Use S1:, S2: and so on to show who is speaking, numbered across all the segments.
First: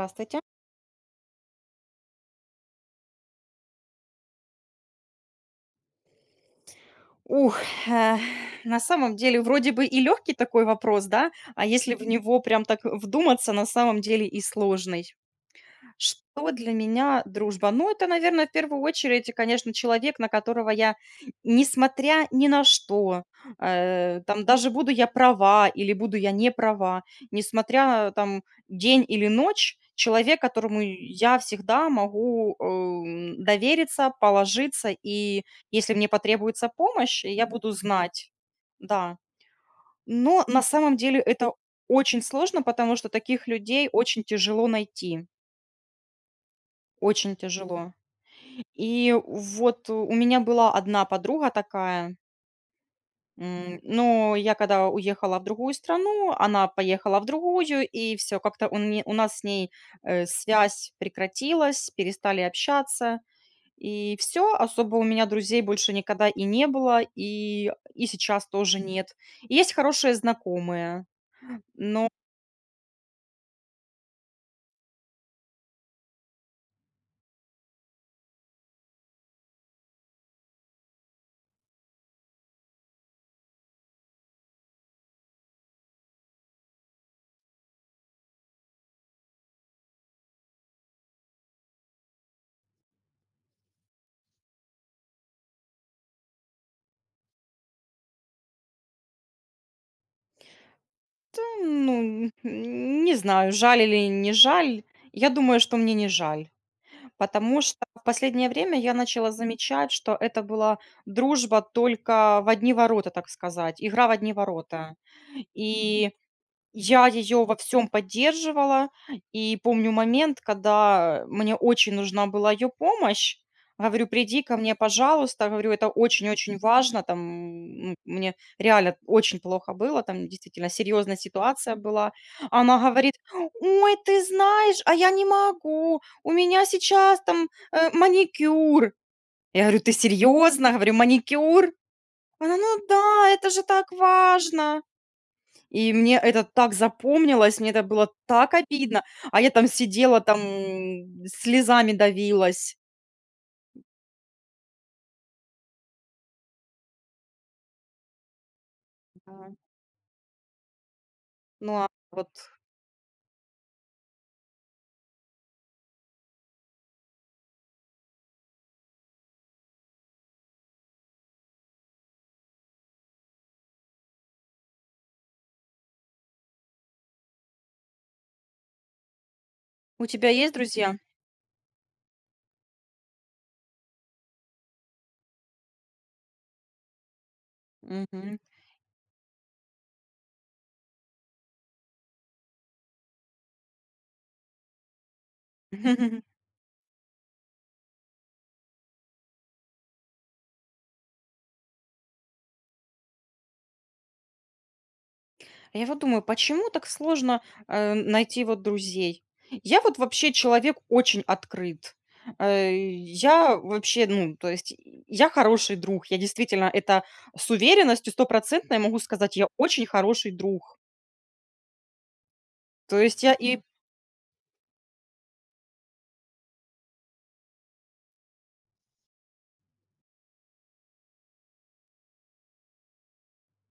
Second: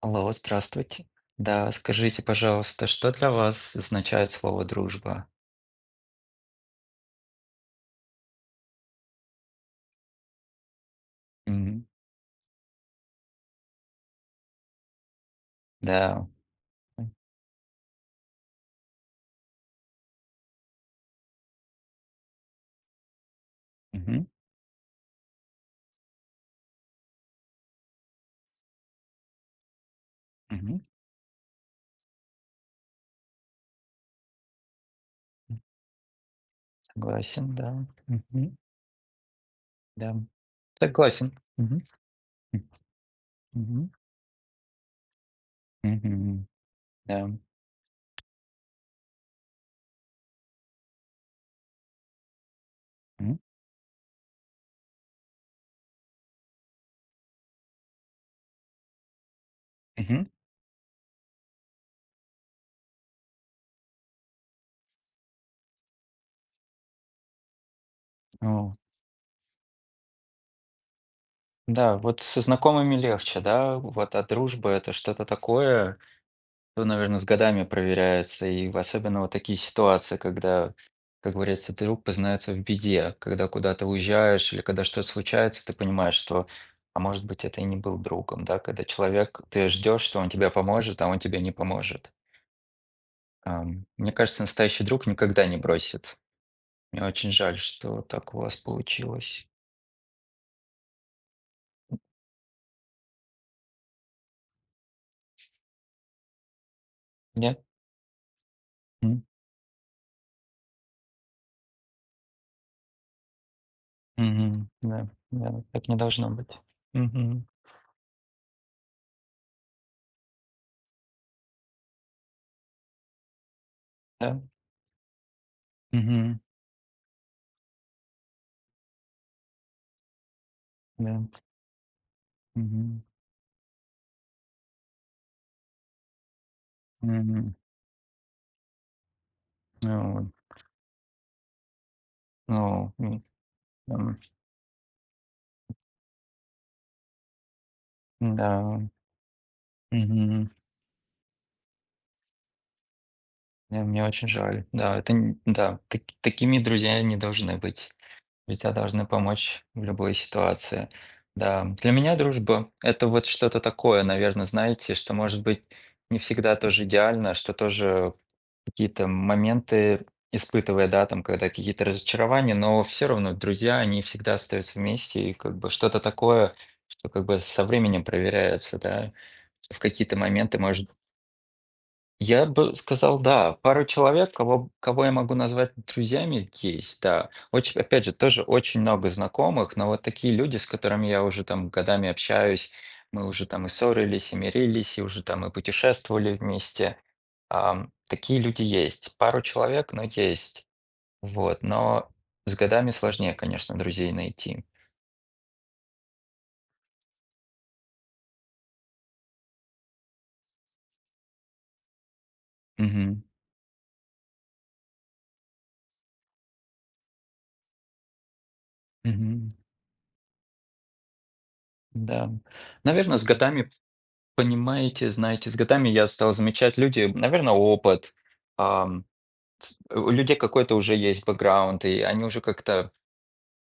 S1: Алло, здравствуйте. Да, скажите, пожалуйста, что для вас означает слово дружба?
S2: Ух, э, на самом деле вроде бы и легкий такой вопрос, да, а
S1: Мгм.
S2: если в Мгм. Него прям так вдуматься, на самом деле и сложный.
S1: Да.
S2: Что для меня дружба? Ну, это, наверное, в первую очередь, конечно, человек, на которого я, несмотря ни на что,
S1: Мгм,
S2: там даже буду я права или буду я не права, несмотря там день или ночь, человек,
S1: мгм.
S2: которому я всегда могу довериться, положиться, и если мне потребуется помощь, я
S1: Согласен,
S2: буду
S1: да.
S2: знать,
S1: Мгм.
S2: да.
S1: Да.
S2: Но на самом деле
S1: Согласен.
S2: это
S1: Мгм,
S2: очень сложно, потому что таких людей
S1: мгм,
S2: очень тяжело найти,
S1: мгм. Да.
S2: очень тяжело. И вот у меня была одна подруга такая,
S1: М,
S2: но я когда уехала в другую страну, она поехала в другую, и все как-то у не у нас с ней,
S1: мгм.
S2: связь прекратилась, перестали общаться, и все. Особо у меня друзей больше никогда и не было, и сейчас
S1: О,
S2: тоже нет. Есть хорошие знакомые,
S1: да,
S2: но
S1: вот со знакомыми легче, да? Вот, а дружба это что-то такое. То, наверное, с годами проверяется, и в особенно вот такие ситуации, когда, как говорится, друг познается в беде. Когда куда-то уезжаешь или когда что-то случается, ты понимаешь, что, а может быть, это и не был другом, да. Когда человек, ты ждешь, что он тебе поможет, а он тебе не поможет. Мне кажется, настоящий друг никогда не бросит. Мне очень жаль, что вот так у вас получилось.
S2: т ну, не знаю, жаль или не жаль. Я думаю, что мне не жаль. Потому
S1: Нет?
S2: что в последнее время я
S1: М?
S2: начала замечать, что это была дружба только в одни ворота, так сказать, игра в одни
S1: Мгм.
S2: ворота.
S1: Да, да, так не
S2: И
S1: должно быть.
S2: я ее
S1: Мгм.
S2: во всем поддерживала, и помню момент, когда мне очень нужна была ее помощь. Говорю:
S1: Да.
S2: "Приди ко мне, пожалуйста". Говорю: "Это
S1: Мгм.
S2: очень-очень важно". Там, мне реально очень плохо было, там действительно серьезная
S1: Да.
S2: ситуация была. Она
S1: Мгм.
S2: говорит: "Ой, ты знаешь, а я не могу, у меня сейчас там,
S1: Мгм.
S2: маникюр". Я говорю: "Ты
S1: Ну вот.
S2: серьезно?" Говорю: "Маникюр?" Она: "Ну
S1: Ну,
S2: да, это же так
S1: м,
S2: важно". И мне это так запомнилось, мне это было так
S1: да,
S2: обидно, а я там сидела, там
S1: мгм.
S2: слезами давилась.
S1: Мне очень жаль. Да, это н да, так такими друзья не должны быть. Друзья должны
S2: Да.
S1: помочь в любой ситуации. Да,
S2: Ну, а
S1: для меня
S2: вот
S1: дружба — это вот что-то такое, наверное, знаете, что, может быть, не всегда тоже идеально, что тоже. Какие-то моменты испытывая, да, там, когда какие-то разочарования, но все равно друзья, они всегда остаются вместе, и как бы что-то такое, что как бы со временем проверяется, да. В
S2: у
S1: какие-то
S2: тебя есть
S1: моменты, может,
S2: друзья?
S1: я бы сказал, да, пару человек, кого я могу назвать друзьями, есть, да. Очень, опять же,
S2: Мгм.
S1: тоже очень много знакомых, но вот такие люди, с которыми я уже там годами общаюсь, мы уже там и ссорились, и мирились, и уже там и путешествовали вместе. Такие люди есть. Пару человек, но есть. Вот, но с годами сложнее, конечно, друзей найти.
S2: А я вот думаю, почему так сложно, найти вот друзей? Я вот вообще человек очень открыт. Э,
S1: Мгм.
S2: я вообще, ну, то есть я хороший друг. Я действительно это с уверенностью стопроцентной могу сказать, я
S1: Мгм.
S2: очень хороший друг.
S1: Да.
S2: То
S1: Наверное,
S2: есть
S1: с
S2: я и
S1: годами. Понимаете, знаете, с годами я стал замечать, люди, наверное, опыт, ам, с у людей какой-то уже есть бэкграунд, и они уже как-то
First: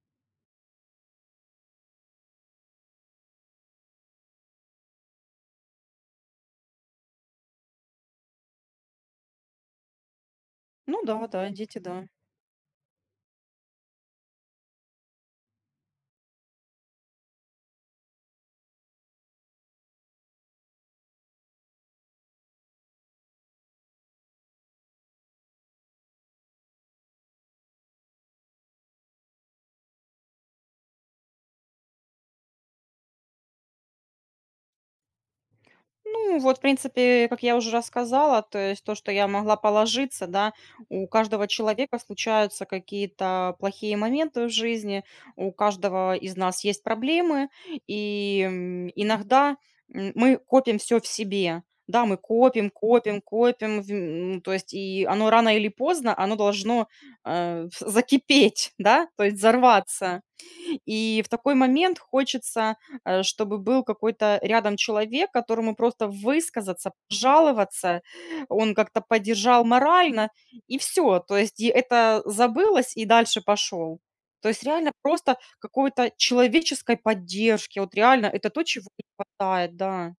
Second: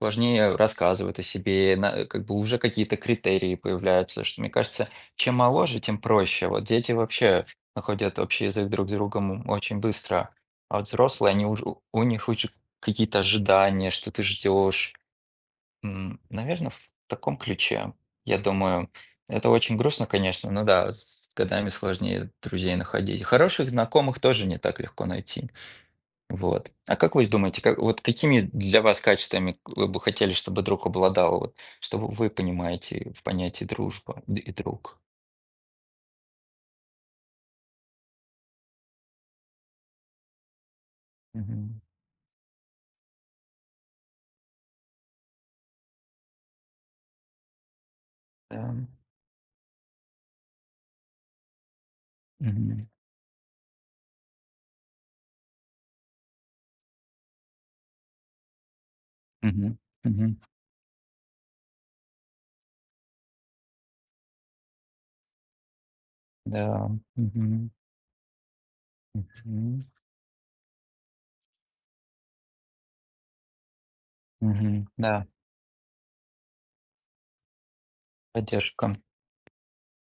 S1: сложнее рассказывают о себе, на как бы уже какие-то критерии появляются, что, мне кажется, чем моложе, тем проще. Вот дети вообще находят общий язык друг с другом очень быстро, а вот
S2: ну да,
S1: взрослые, они
S2: да,
S1: уже.
S2: дети,
S1: У
S2: да.
S1: них уже какие-то ожидания, что ты ждешь. Наверное, в таком ключе. Я думаю, это очень грустно, конечно, но да, с годами сложнее друзей находить. Хороших знакомых тоже не так легко найти. Вот. А как вы думаете, как, вот какими для вас качествами вы бы хотели, чтобы друг обладал? Вот, что вы понимаете в понятии дружба и друг?
S2: Ну, вот, в принципе, как я уже рассказала, то есть то, что я могла положиться, да, у каждого
S1: Мгм.
S2: человека случаются какие-то плохие моменты в жизни, у каждого из нас есть проблемы, и
S1: Да.
S2: иногда мы копим все в себе, да, мы копим,
S1: Мгм.
S2: копим, копим, то есть и оно рано или поздно, оно должно закипеть, да, то есть
S1: Мгм.
S2: взорваться.
S1: Мгм.
S2: И в такой момент хочется, чтобы был какой-то рядом человек, которому просто
S1: Да.
S2: высказаться,
S1: Мгм.
S2: пожаловаться, он как-то поддержал
S1: Мгм.
S2: морально, и все. То есть и это забылось, и дальше пошел. То есть
S1: Мгм.
S2: реально
S1: Да.
S2: просто какой-то человеческой поддержки. Вот реально это то, чего
S1: Поддержка.
S2: не хватает, да.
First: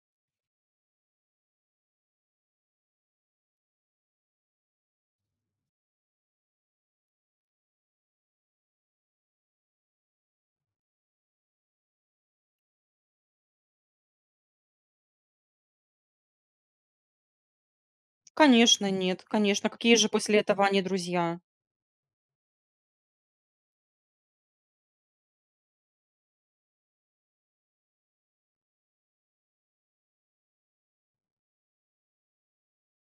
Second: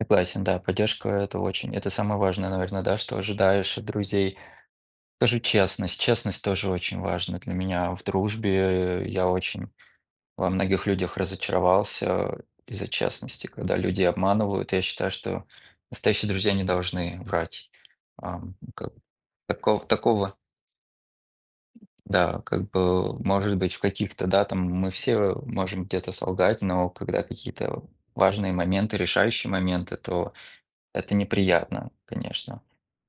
S1: Согласен, да, поддержка это очень, это самое важное, наверное, да, что ожидаешь от друзей. Скажу честность, честность тоже очень важна для меня в дружбе. Я очень во многих людях разочаровался из-за честности, когда людей обманывают. Я считаю, что настоящие друзья не должны врать. Ам,
S2: Конечно,
S1: как-
S2: нет, конечно.
S1: тако-
S2: Какие же
S1: такого,
S2: после этого они друзья?
S1: да, как бы, может быть, в каких-то, да, там мы все можем где-то солгать, но когда какие-то важные моменты, решающие моменты, то. Это неприятно, конечно.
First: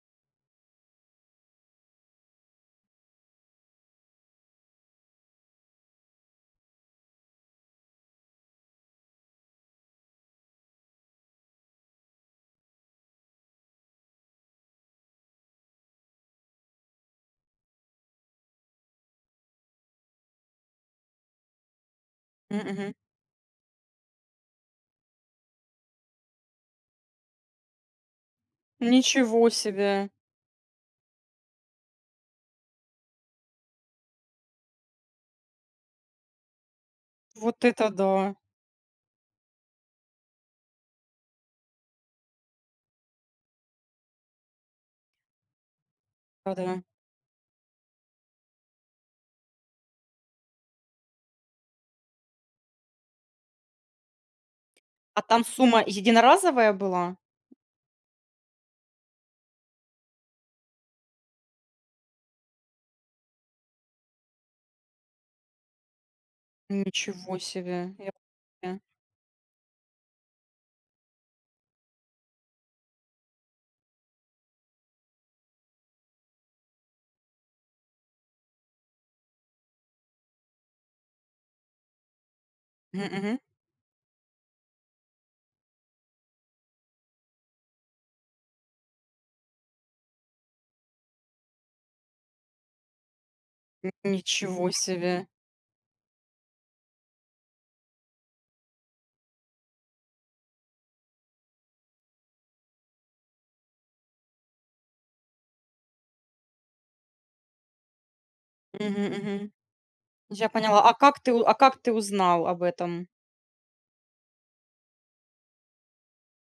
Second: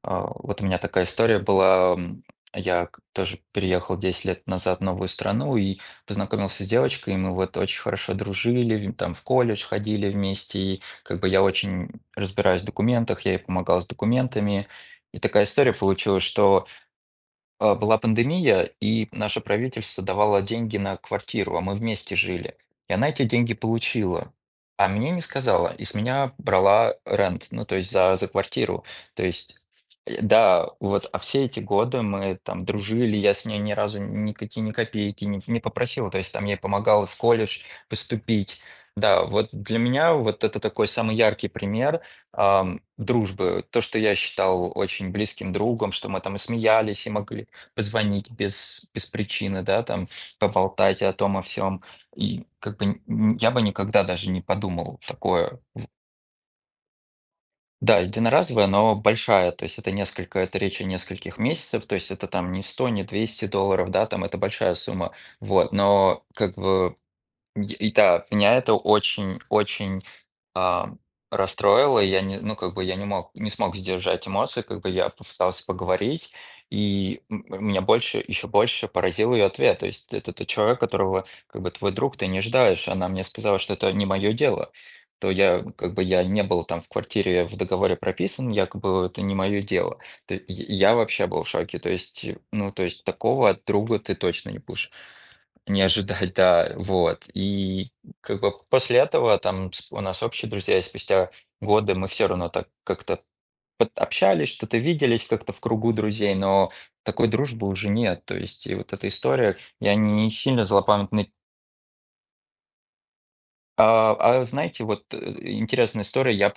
S1: Вот у меня такая история была. Я тоже переехал 10 лет назад в новую страну и познакомился с девочкой, и мы вот очень хорошо дружили, там в колледж ходили вместе, и как бы я очень разбираюсь в документах, я ей помогал с документами. И такая история получилась, что, была пандемия, и наше правительство давало деньги на квартиру, а мы вместе жили.
S2: Мгм.
S1: И она эти деньги получила, а мне не сказала, и с меня брала рент, ну, то есть за, за квартиру. То
S2: Ничего
S1: есть,
S2: себе!
S1: да, вот, а все эти годы мы там дружили, я с ней ни разу никакие ни копейки не попросил, то есть там я ей помогал в колледж
S2: Вот это да!
S1: поступить. Да, вот для меня вот это такой самый яркий пример, дружбы, то, что я считал очень близким другом, что мы там и
S2: Да-да.
S1: смеялись, и могли позвонить без причины, да, там, поболтать о том, о всем. И как бы н н я бы никогда даже не подумал
S2: А там
S1: такое.
S2: сумма единоразовая была?
S1: Да, единоразовая, но большая, то есть это несколько, это речь о нескольких месяцев, то есть это там не 100, не 200 долларов, да, там это большая сумма. Вот, но как бы.
S2: Ничего
S1: И
S2: себе, я
S1: да, меня это
S2: поняла.
S1: очень очень, а, расстроило. Я не Ну, как бы я не смог сдержать эмоции, как бы я попытался поговорить, и меня больше, еще больше поразил ее ответ. То есть это тот человек, которого как бы твой друг, ты не ожидаешь.
S2: Мгм,
S1: Она мне
S2: мгм.
S1: сказала, что это не мое дело. То я как бы я не был там в квартире, я в договоре прописан, якобы это не мое дело. Т я вообще был в шоке. То есть, ну, то есть такого от друга ты точно не
S2: Ничего
S1: будешь
S2: себе.
S1: не ожидать, да, вот. И как бы после этого там у нас общие друзья, и спустя годы мы все равно так как-то общались, что-то виделись как-то в кругу друзей, но такой дружбы уже нет. То есть и вот
S2: Мгм,
S1: эта
S2: мгм.
S1: история, я не
S2: Я
S1: сильно
S2: поняла. А как
S1: злопамятный.
S2: ты у А как ты узнал об этом?
S1: Знаете, вот, интересная история, я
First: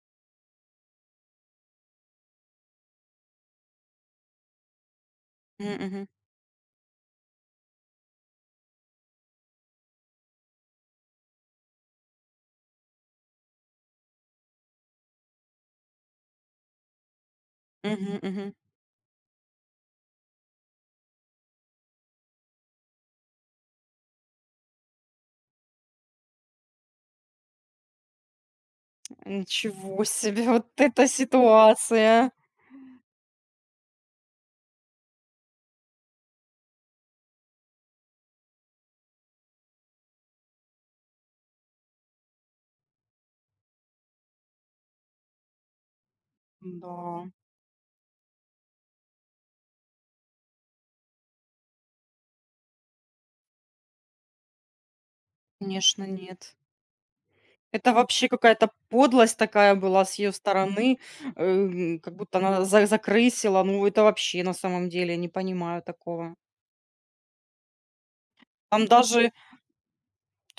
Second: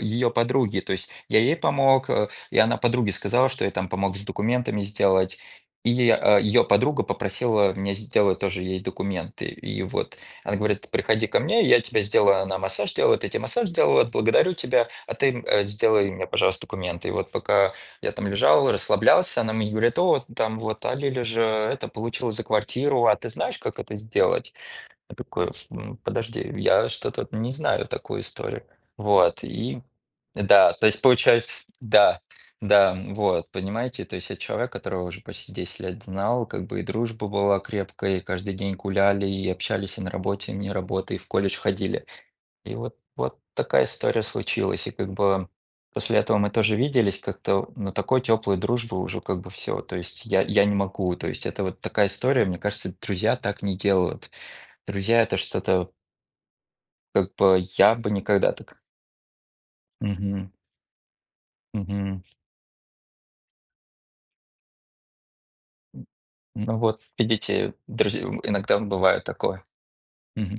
S1: ее по подруге, то есть я ей помог, и она подруге сказала, что я там помог с документами сделать.
S2: Мгм,
S1: И
S2: мгм.
S1: ее подруга попросила меня сделать тоже ей документы. И вот она говорит: "Приходи ко мне, я тебя сделаю". Она массаж делает, я те массаж делаю, благодарю тебя, а ты, сделай мне, пожалуйста, документы. И вот пока я
S2: Мгм,
S1: там
S2: мгм.
S1: лежал, расслаблялся, она мне говорит: "О, там вот, а Лиля же это получила за квартиру, а ты знаешь, как это сделать?" Я такой: "М, подожди, я что-то вот не знаю такую историю". Вот, и
S2: Ничего себе, вот
S1: да, то есть
S2: эта
S1: получается, да,
S2: ситуация!
S1: да, вот, понимаете, то есть я человек, которого уже почти 10 лет знал, как бы и дружба была крепкая, и каждый день гуляли, и общались, и на работе, и вне работы, и в колледж ходили. И вот вот такая история случилась. И как бы после этого мы тоже
S2: Да,
S1: виделись как-то, но такой теплой дружбы уже как бы все. То есть я не могу, то есть это вот такая история, мне кажется, друзья так не делают. Друзья — это что-то,
S2: конечно, нет.
S1: как бы
S2: Это
S1: я бы
S2: вообще
S1: никогда
S2: какая-то
S1: так.
S2: подлость такая была с ее
S1: Мгм,
S2: стороны, как
S1: мгм.
S2: будто она за закрысила. Ну, это вообще на самом деле не понимаю такого.
S1: Ну вот, видите, друзья, иногда
S2: Там
S1: бывает
S2: даже
S1: такое.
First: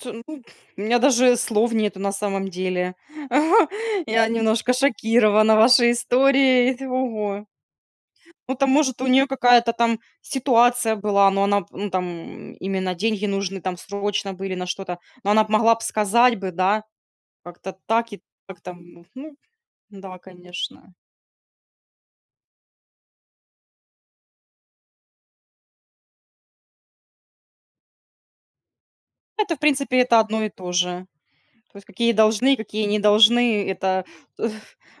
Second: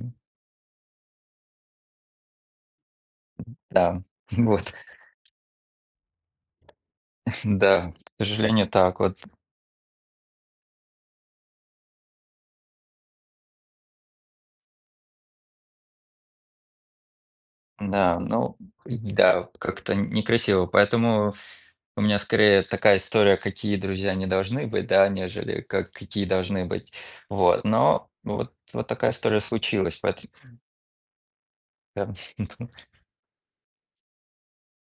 S2: Т Ну, у меня даже слов нету на самом деле.
S1: Да,
S2: Я немножко
S1: вот,
S2: шокирована вашей историей. Ого.
S1: да, к
S2: Ну,
S1: сожалению,
S2: там, может,
S1: так
S2: у
S1: вот,
S2: нее какая-то там ситуация была, но она, ну, там именно деньги нужны там срочно были на что-то, но она б могла бы сказать бы, да, как-то так
S1: да,
S2: и
S1: ну
S2: так там. Ну
S1: да, как-то
S2: да,
S1: некрасиво.
S2: конечно.
S1: Поэтому у меня скорее такая история, какие друзья не должны быть, да, нежели как какие должны быть. Вот, но вот вот такая история
S2: Это, в принципе,
S1: случилась,
S2: это
S1: поэтому
S2: одно и то же. То есть какие
S1: да.
S2: должны, какие не должны, это в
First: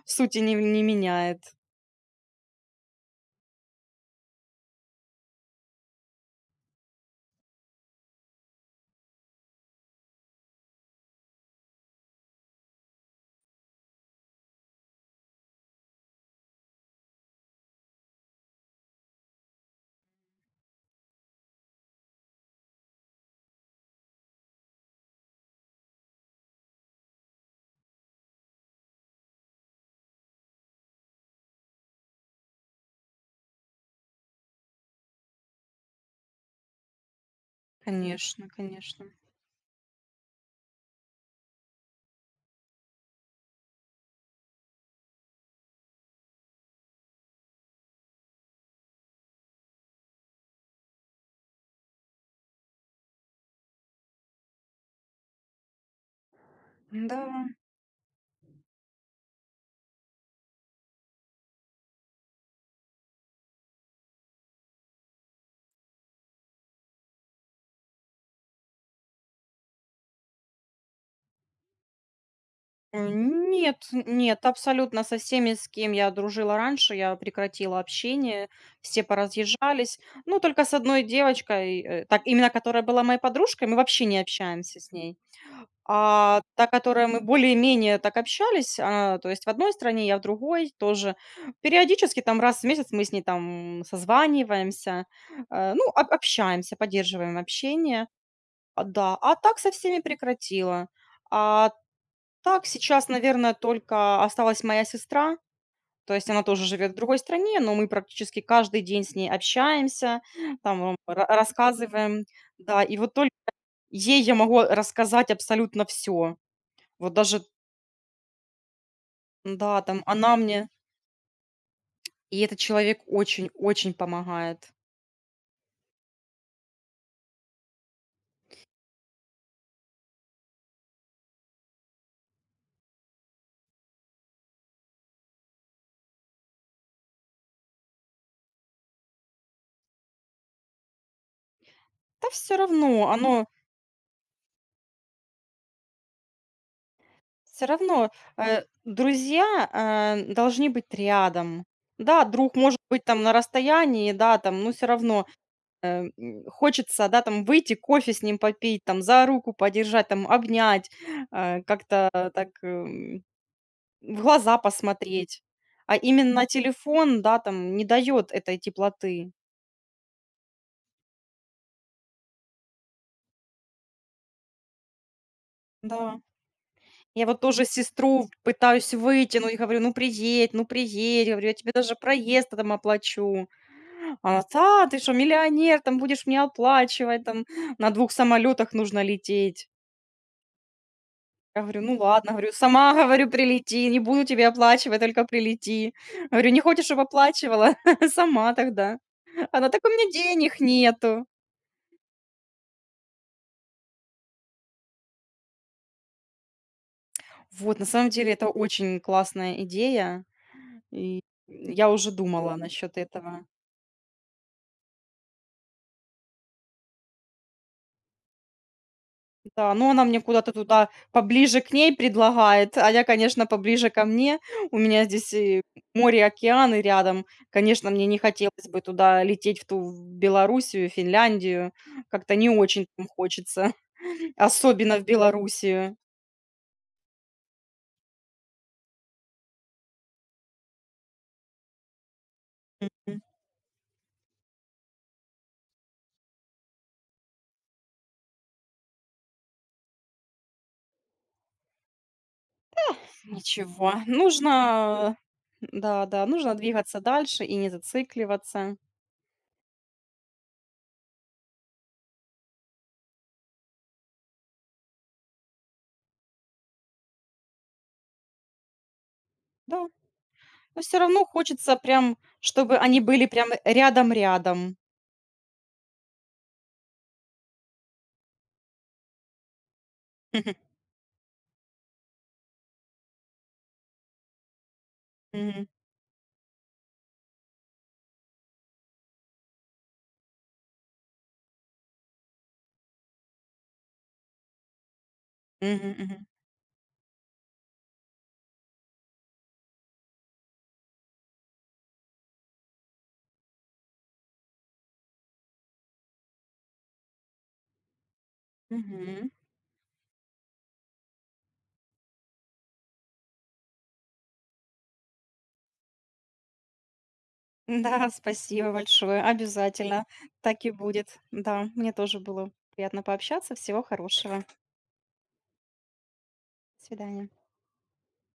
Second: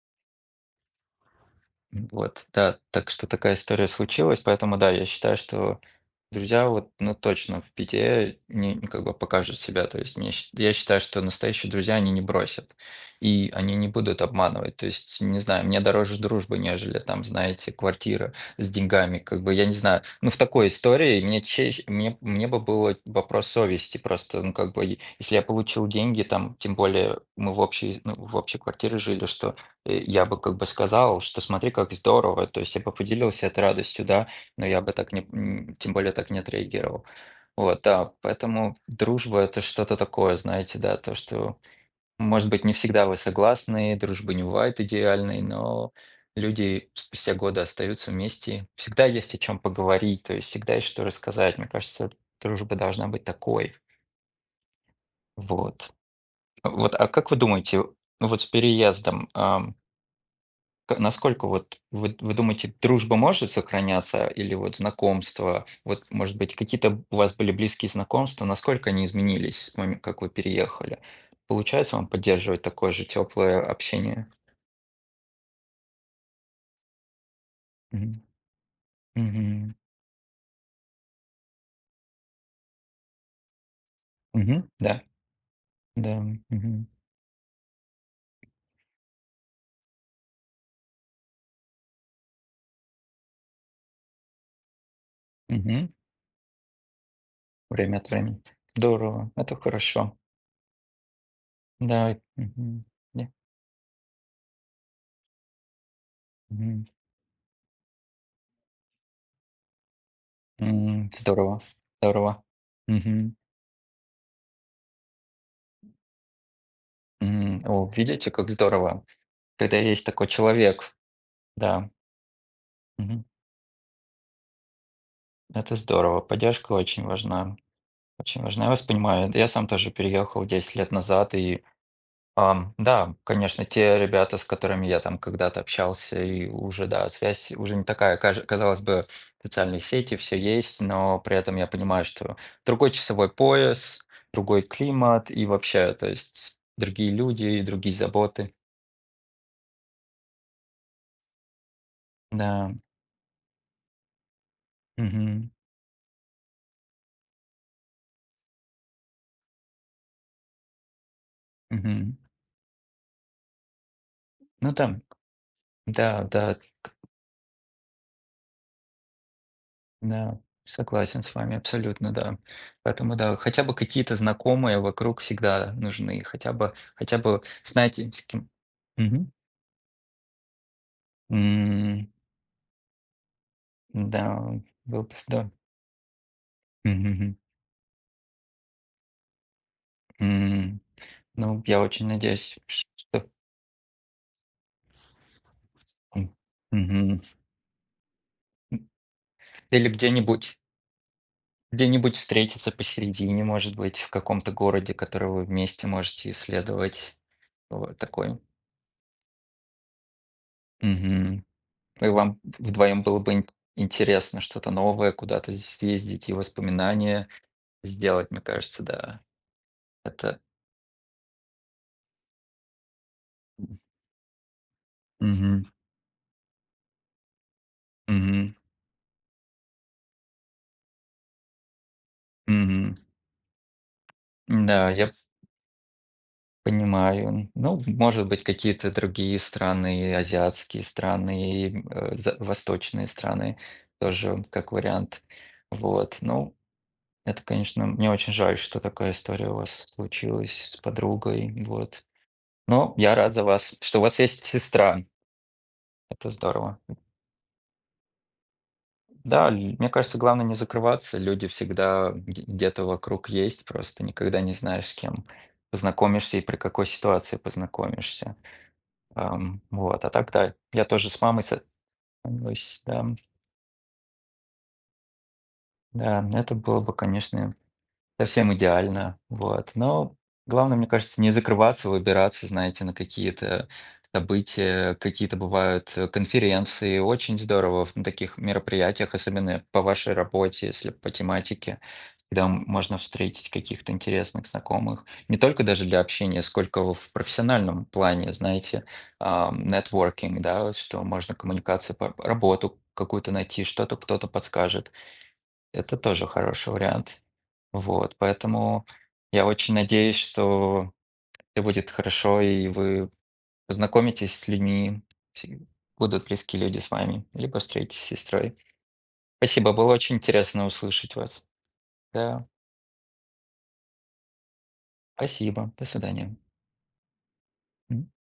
S2: сути не меняет.
S1: Вот, да, так что такая история случилась, поэтому да, я считаю, что друзья вот, ну, точно в беде не, ну, как бы покажут себя, то есть мне я считаю, что настоящие друзья, они не бросят, и они не будут обманывать, то есть, не знаю, мне дороже дружбы, нежели там, знаете, квартира с деньгами, как бы, я не знаю, ну, в такой истории мне честь, мне бы было вопрос совести просто, ну, как бы, если я получил деньги, там, тем более мы в общей, ну, в общей квартире жили, что. Я бы как бы сказал, что смотри, как здорово, то есть я бы поделился этой радостью, да, но я бы так не, тем более так не отреагировал. Вот, да,
S2: Конечно,
S1: поэтому
S2: конечно.
S1: дружба это что-то такое, знаете, да, то, что, может быть, не всегда вы согласны, дружба не бывает идеальной, но люди спустя годы остаются вместе, всегда есть о чем поговорить, то есть всегда есть что рассказать. Мне кажется, дружба должна быть такой. Вот. Вот, а как вы думаете, ну, вот с переездом, а, К насколько вот вы думаете, дружба может сохраняться или вот знакомства? Вот, может быть, какие-то у вас были близкие знакомства, насколько они изменились с моме как вы переехали? Получается вам поддерживать такое же теплое
S2: Нет,
S1: общение?
S2: нет, абсолютно со всеми, с кем я дружила раньше, я прекратила
S1: Мгм.
S2: общение, все
S1: Мгм.
S2: поразъезжались. Ну, только с одной девочкой, так именно которая была моей подружкой, мы вообще не
S1: Мгм.
S2: общаемся с
S1: Да,
S2: ней.
S1: да.
S2: А та,
S1: Мгм.
S2: которая мы более-менее так общались, то есть в одной стране, я в другой тоже. Периодически там раз в месяц мы с ней там созваниваемся, ну,
S1: Мгм.
S2: общаемся, поддерживаем
S1: Время
S2: общение.
S1: от времени.
S2: Да,
S1: Здорово,
S2: а
S1: это
S2: так со всеми
S1: хорошо.
S2: прекратила. А
S1: Да.
S2: так,
S1: Мгм.
S2: сейчас,
S1: Да.
S2: наверное, только осталась моя сестра. То есть она тоже
S1: Мгм.
S2: живет в другой стране, но мы практически каждый день с ней общаемся, там
S1: М, здорово,
S2: рассказываем.
S1: здорово.
S2: Да, и вот только
S1: Мгм.
S2: ей я могу рассказать абсолютно все. Вот даже,
S1: М. О, видите, как здорово, когда
S2: да, там
S1: есть такой
S2: она мне,
S1: человек. Да,
S2: и этот человек
S1: мгм.
S2: очень-очень помогает.
S1: Это здорово. Поддержка очень важна, очень важна. Я вас понимаю. Я сам тоже переехал 10 лет назад, и да, конечно, те ребята, с которыми я там когда-то общался, и уже, да, связь уже не такая. Казалось бы, социальные сети, все есть, но при этом я понимаю,
S2: Да
S1: что
S2: все
S1: другой
S2: равно,
S1: часовой пояс, другой климат и вообще, то есть другие люди и
S2: все
S1: другие
S2: равно,
S1: заботы.
S2: друзья должны быть рядом. Да, друг
S1: Да,
S2: может быть там на расстоянии, да, там, но все равно
S1: мгм,
S2: хочется, да, там выйти, кофе с ним попить, там за руку подержать, там обнять, как-то
S1: мгм.
S2: так, в глаза
S1: Ну там,
S2: посмотреть. А
S1: да,
S2: именно
S1: да.
S2: телефон, да, там не дает этой теплоты.
S1: Да, согласен с вами, абсолютно, да. Поэтому да, хотя бы какие-то знакомые вокруг всегда
S2: Да.
S1: нужны, хотя
S2: Я вот
S1: бы,
S2: тоже
S1: знаете, с
S2: сестру
S1: кем.
S2: пытаюсь
S1: Мгм.
S2: вытянуть, говорю: "Ну, приедь, ну, приедь". Говорю: "Я тебе даже
S1: М.
S2: проезд там оплачу". Она:
S1: Да,
S2: "Да, ты
S1: было
S2: что,
S1: бы здорово.
S2: миллионер, там будешь мне оплачивать,
S1: Мгм,
S2: там на двух самолетах нужно лететь".
S1: м.
S2: Я
S1: Ну,
S2: говорю:
S1: я
S2: "Ну
S1: очень
S2: ладно", говорю,
S1: надеюсь,
S2: "сама,
S1: что
S2: говорю, прилети, не буду тебе оплачивать, только прилети".
S1: м,
S2: Говорю: "Не хочешь, чтобы
S1: мгм.
S2: оплачивала? Сама тогда". Она: "Так у
S1: Или
S2: меня
S1: где-нибудь,
S2: денег нету".
S1: где-нибудь встретиться посередине, может быть, в каком-то городе, который вы вместе можете исследовать.
S2: Вот, на
S1: Вот
S2: самом деле,
S1: такой.
S2: это очень классная идея, и
S1: Мгм.
S2: я
S1: Ну, и
S2: уже
S1: вам
S2: думала насчет
S1: вдвоем было бы
S2: этого.
S1: ин интересно что-то новое, куда-то съездить и воспоминания сделать, мне кажется, да.
S2: Да, но она мне
S1: Это
S2: куда-то туда поближе к ней предлагает, а я, конечно, поближе ко мне. У меня здесь и
S1: мгм,
S2: море, океаны рядом. Конечно, мне не
S1: мгм,
S2: хотелось бы туда лететь, в ту Белоруссию, Финляндию. Как-то не очень
S1: мгм.
S2: там хочется,
S1: Да,
S2: особенно в
S1: я
S2: Белоруссию.
S1: понимаю. Ну, может быть, какие-то другие страны, и азиатские страны, и, э, за восточные страны тоже как вариант. Вот, ну, это, конечно, мне очень жаль, что такая история у вас случилась с подругой, вот. Но я рад за вас,
S2: Ничего,
S1: что у вас есть сестра.
S2: нужно да-да,
S1: Это
S2: нужно
S1: здорово.
S2: двигаться дальше и не зацикливаться.
S1: Да, мне кажется, главное не закрываться. Люди всегда где-то вокруг есть, просто никогда не знаешь, с кем познакомишься и при какой ситуации познакомишься.
S2: Да,
S1: Вот, а так да,
S2: но
S1: я
S2: все
S1: тоже с
S2: равно
S1: мамой
S2: хочется прям, чтобы
S1: созвонилась,
S2: они
S1: да,
S2: были прям рядом-рядом.
S1: да, это было бы, конечно. Совсем идеально, вот. Но главное, мне кажется, не закрываться, выбираться, знаете, на какие-то события, какие-то
S2: Мгм.
S1: бывают конференции. Очень здорово таких мероприятиях, особенно по вашей работе, если по тематике, когда можно встретить каких-то интересных знакомых. Не только даже
S2: Мгм.
S1: для
S2: Мгм.
S1: общения, сколько в профессиональном плане, знаете, нетворкинг, да, что можно коммуникации, работу какую-то найти, что-то кто-то подскажет. Это тоже хороший вариант. Вот, поэтому
S2: Мгм.
S1: я очень надеюсь, что это будет хорошо, и вы познакомитесь с людьми, все- будут близкие люди с вами, либо встретитесь с
S2: Да,
S1: сестрой.
S2: спасибо большое.
S1: Спасибо, было
S2: Обязательно.
S1: очень
S2: Так
S1: интересно
S2: и
S1: услышать
S2: будет.
S1: вас.
S2: Да, мне тоже
S1: Да,
S2: было приятно пообщаться. Всего хорошего.
S1: спасибо, до свидания.
S2: До свидания.
S1: М.